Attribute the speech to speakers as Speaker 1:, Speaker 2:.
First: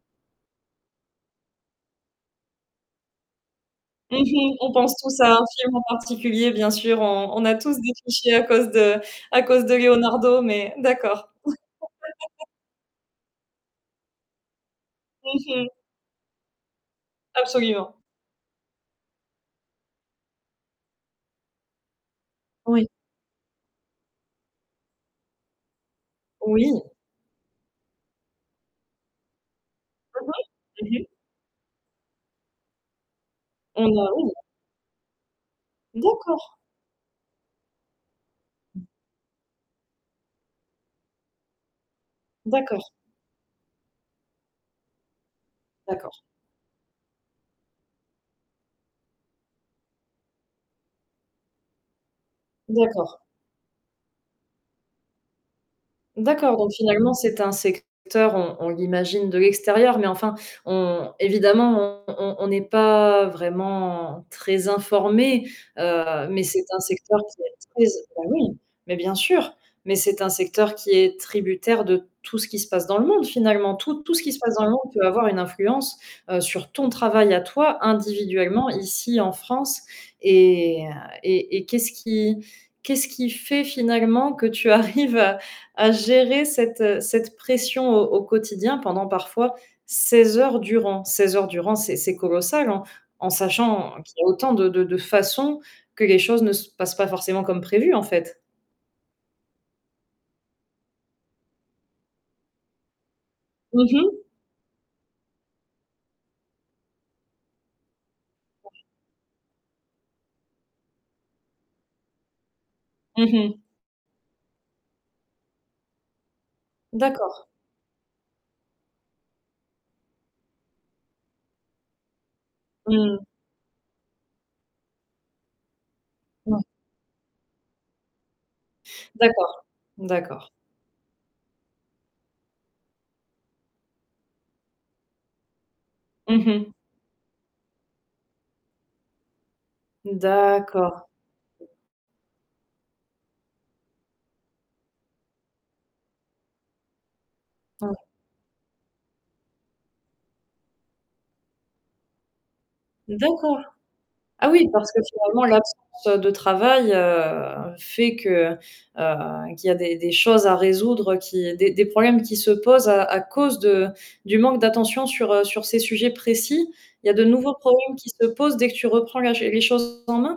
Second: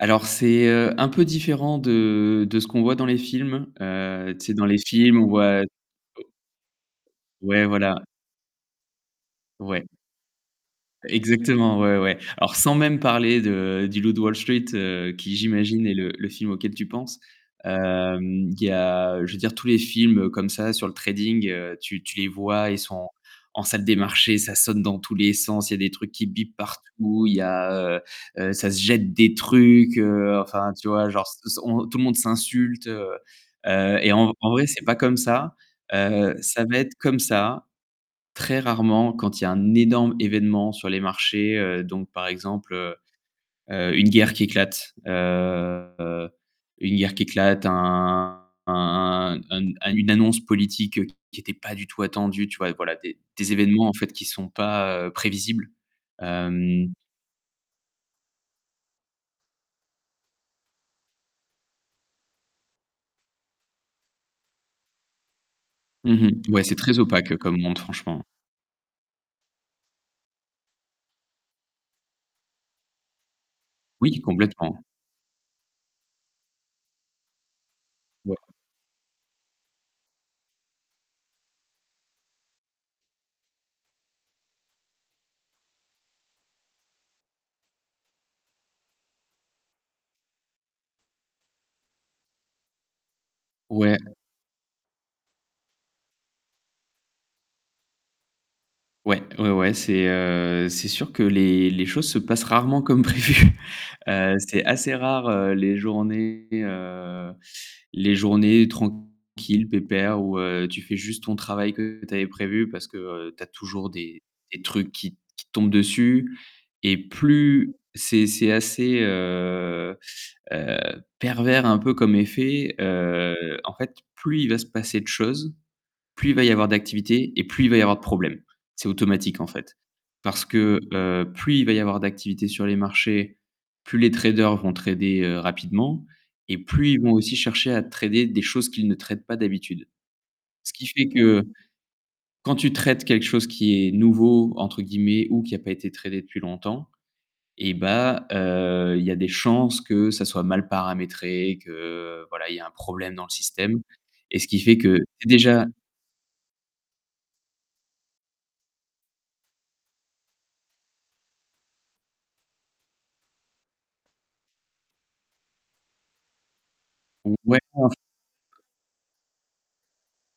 Speaker 1: Alors c'est, heu, un peu différent de de ce qu'on voit dans les films,
Speaker 2: Mmh
Speaker 1: heu, tu sais
Speaker 2: mh.
Speaker 1: dans
Speaker 2: On
Speaker 1: les
Speaker 2: pense tous
Speaker 1: films, on
Speaker 2: à un
Speaker 1: voit
Speaker 2: film en particulier bien sûr, on on a
Speaker 1: ouais,
Speaker 2: tous des
Speaker 1: voilà.
Speaker 2: clichés à cause de à cause de
Speaker 1: Ouais.
Speaker 2: Leonardo, mais d'accord.
Speaker 1: Exactement, ouais, ouais. Alors, sans même parler de du Loup de Wall Street heu, qui
Speaker 2: Mmh mh.
Speaker 1: j'imagine est le le film auquel tu penses.
Speaker 2: Absolument.
Speaker 1: Hem, il y a je veux dire tous les films comme ça sur le trading, heu, tu tu les vois, ils
Speaker 2: Oui.
Speaker 1: sont en en salle des marchés, ça sonne dans tous les sens, il y a des trucs qui bipent
Speaker 2: Oui.
Speaker 1: partout, il y a, heu heu, ça se jette des trucs,
Speaker 2: Mmh
Speaker 1: heu,
Speaker 2: mh.
Speaker 1: enfin tu
Speaker 2: Mmh mh.
Speaker 1: vois, genre s s on tout le monde s'insulte, heu
Speaker 2: Bah,
Speaker 1: heu, et en
Speaker 2: oui.
Speaker 1: vrai c'est pas comme ça, heu,
Speaker 2: D'accord.
Speaker 1: ça va être comme ça très rarement quand il y a un énorme événement sur les marchés, heu, donc par exemple,
Speaker 2: D'accord.
Speaker 1: heu heu, une guerre qui éclate,
Speaker 2: D'accord.
Speaker 1: heu, une guerre qui éclate, un un un un n une annonce politique qui était pas du tout attendue, tu vois? Voilà, des
Speaker 2: D'accord.
Speaker 1: des événements en fait qui sont pas, heu, prévisibles,
Speaker 2: D'accord, donc
Speaker 1: hem
Speaker 2: finalement c'est un secteur, on on l'imagine de l'extérieur, mais enfin, on évidemment on on on n'est pas vraiment très informé,
Speaker 1: Mmh
Speaker 2: heu, mais
Speaker 1: mh. Ouais,
Speaker 2: c'est
Speaker 1: c'est
Speaker 2: un
Speaker 1: très
Speaker 2: secteur
Speaker 1: opaque
Speaker 2: qui est
Speaker 1: comme monde
Speaker 2: très bah
Speaker 1: franchement.
Speaker 2: oui, mais bien sûr, mais c'est un secteur qui est tributaire de tout ce qui se passe dans le monde finalement. Tout tout
Speaker 1: Oui
Speaker 2: ce qui se passe dans le
Speaker 1: complètement.
Speaker 2: monde peut avoir une influence, heu, sur ton travail à toi
Speaker 1: Ouais.
Speaker 2: individuellement ici en France et et et qu'est-ce qui qu'est-ce qui fait finalement que tu arrives à à gérer cette, heu, cette pression au au quotidien pendant parfois 16 heures durant? 16 heures durant, c'est c'est colossal en en sachant
Speaker 1: Ouais.
Speaker 2: qu'il y a autant de de de façons que les choses ne se passent pas forcément comme prévu, en fait.
Speaker 1: Ouais, ouais, ouais c'est, heu, c'est sûr que les les choses se passent rarement comme prévues.
Speaker 2: Mmh mh.
Speaker 1: Heu, c'est assez rare, heu, les journées, heu, les journées
Speaker 2: [unintelligible]
Speaker 1: tranquilles pépères où, heu, tu fais juste ton travail que tu avais prévu parce que, heu,
Speaker 2: Mmh
Speaker 1: tu as
Speaker 2: mh.
Speaker 1: toujours des des trucs qui t qui te tombent dessus et
Speaker 2: D'accord.
Speaker 1: plus c'est c'est assez, heu heu, pervers un peu comme effet,
Speaker 2: Mmh.
Speaker 1: heu, en fait plus il va se passer de choses, plus il va y
Speaker 2: Mmh.
Speaker 1: avoir d'activités et plus il va y avoir de problèmes. C'est automatique en
Speaker 2: D'accord,
Speaker 1: fait. Parce
Speaker 2: d'accord.
Speaker 1: que, heu, plus il va y avoir d'activité sur les marchés, plus les traders vont trader, heu, rapidement
Speaker 2: Mmh
Speaker 1: et
Speaker 2: mh.
Speaker 1: plus ils vont aussi chercher à trader des choses qu'ils ne tradent pas d'habitude. Ce qui
Speaker 2: D'accord.
Speaker 1: fait que quand tu traites quelque chose qui est «nouveau», entre guillemets ou qui a pas été tradé depuis longtemps et
Speaker 2: Ouais.
Speaker 1: bah, heu, il y a des chances que ça soit mal paramétré, que, voilà, il y a un problème dans le
Speaker 2: D'accord.
Speaker 1: système et ce
Speaker 2: Ah
Speaker 1: qui
Speaker 2: oui,
Speaker 1: fait
Speaker 2: parce
Speaker 1: que
Speaker 2: que
Speaker 1: c'est
Speaker 2: finalement
Speaker 1: déjà
Speaker 2: l'absence de travail, heu, fait que, heu, qu'il y a des des choses à résoudre, qui des des problèmes qui se posent à à cause de du manque d'attention sur, heu, sur ces sujets précis. Il y a de nouveaux problèmes qui se posent
Speaker 1: [unintelligible]
Speaker 2: dès que tu reprends la ch les choses en main?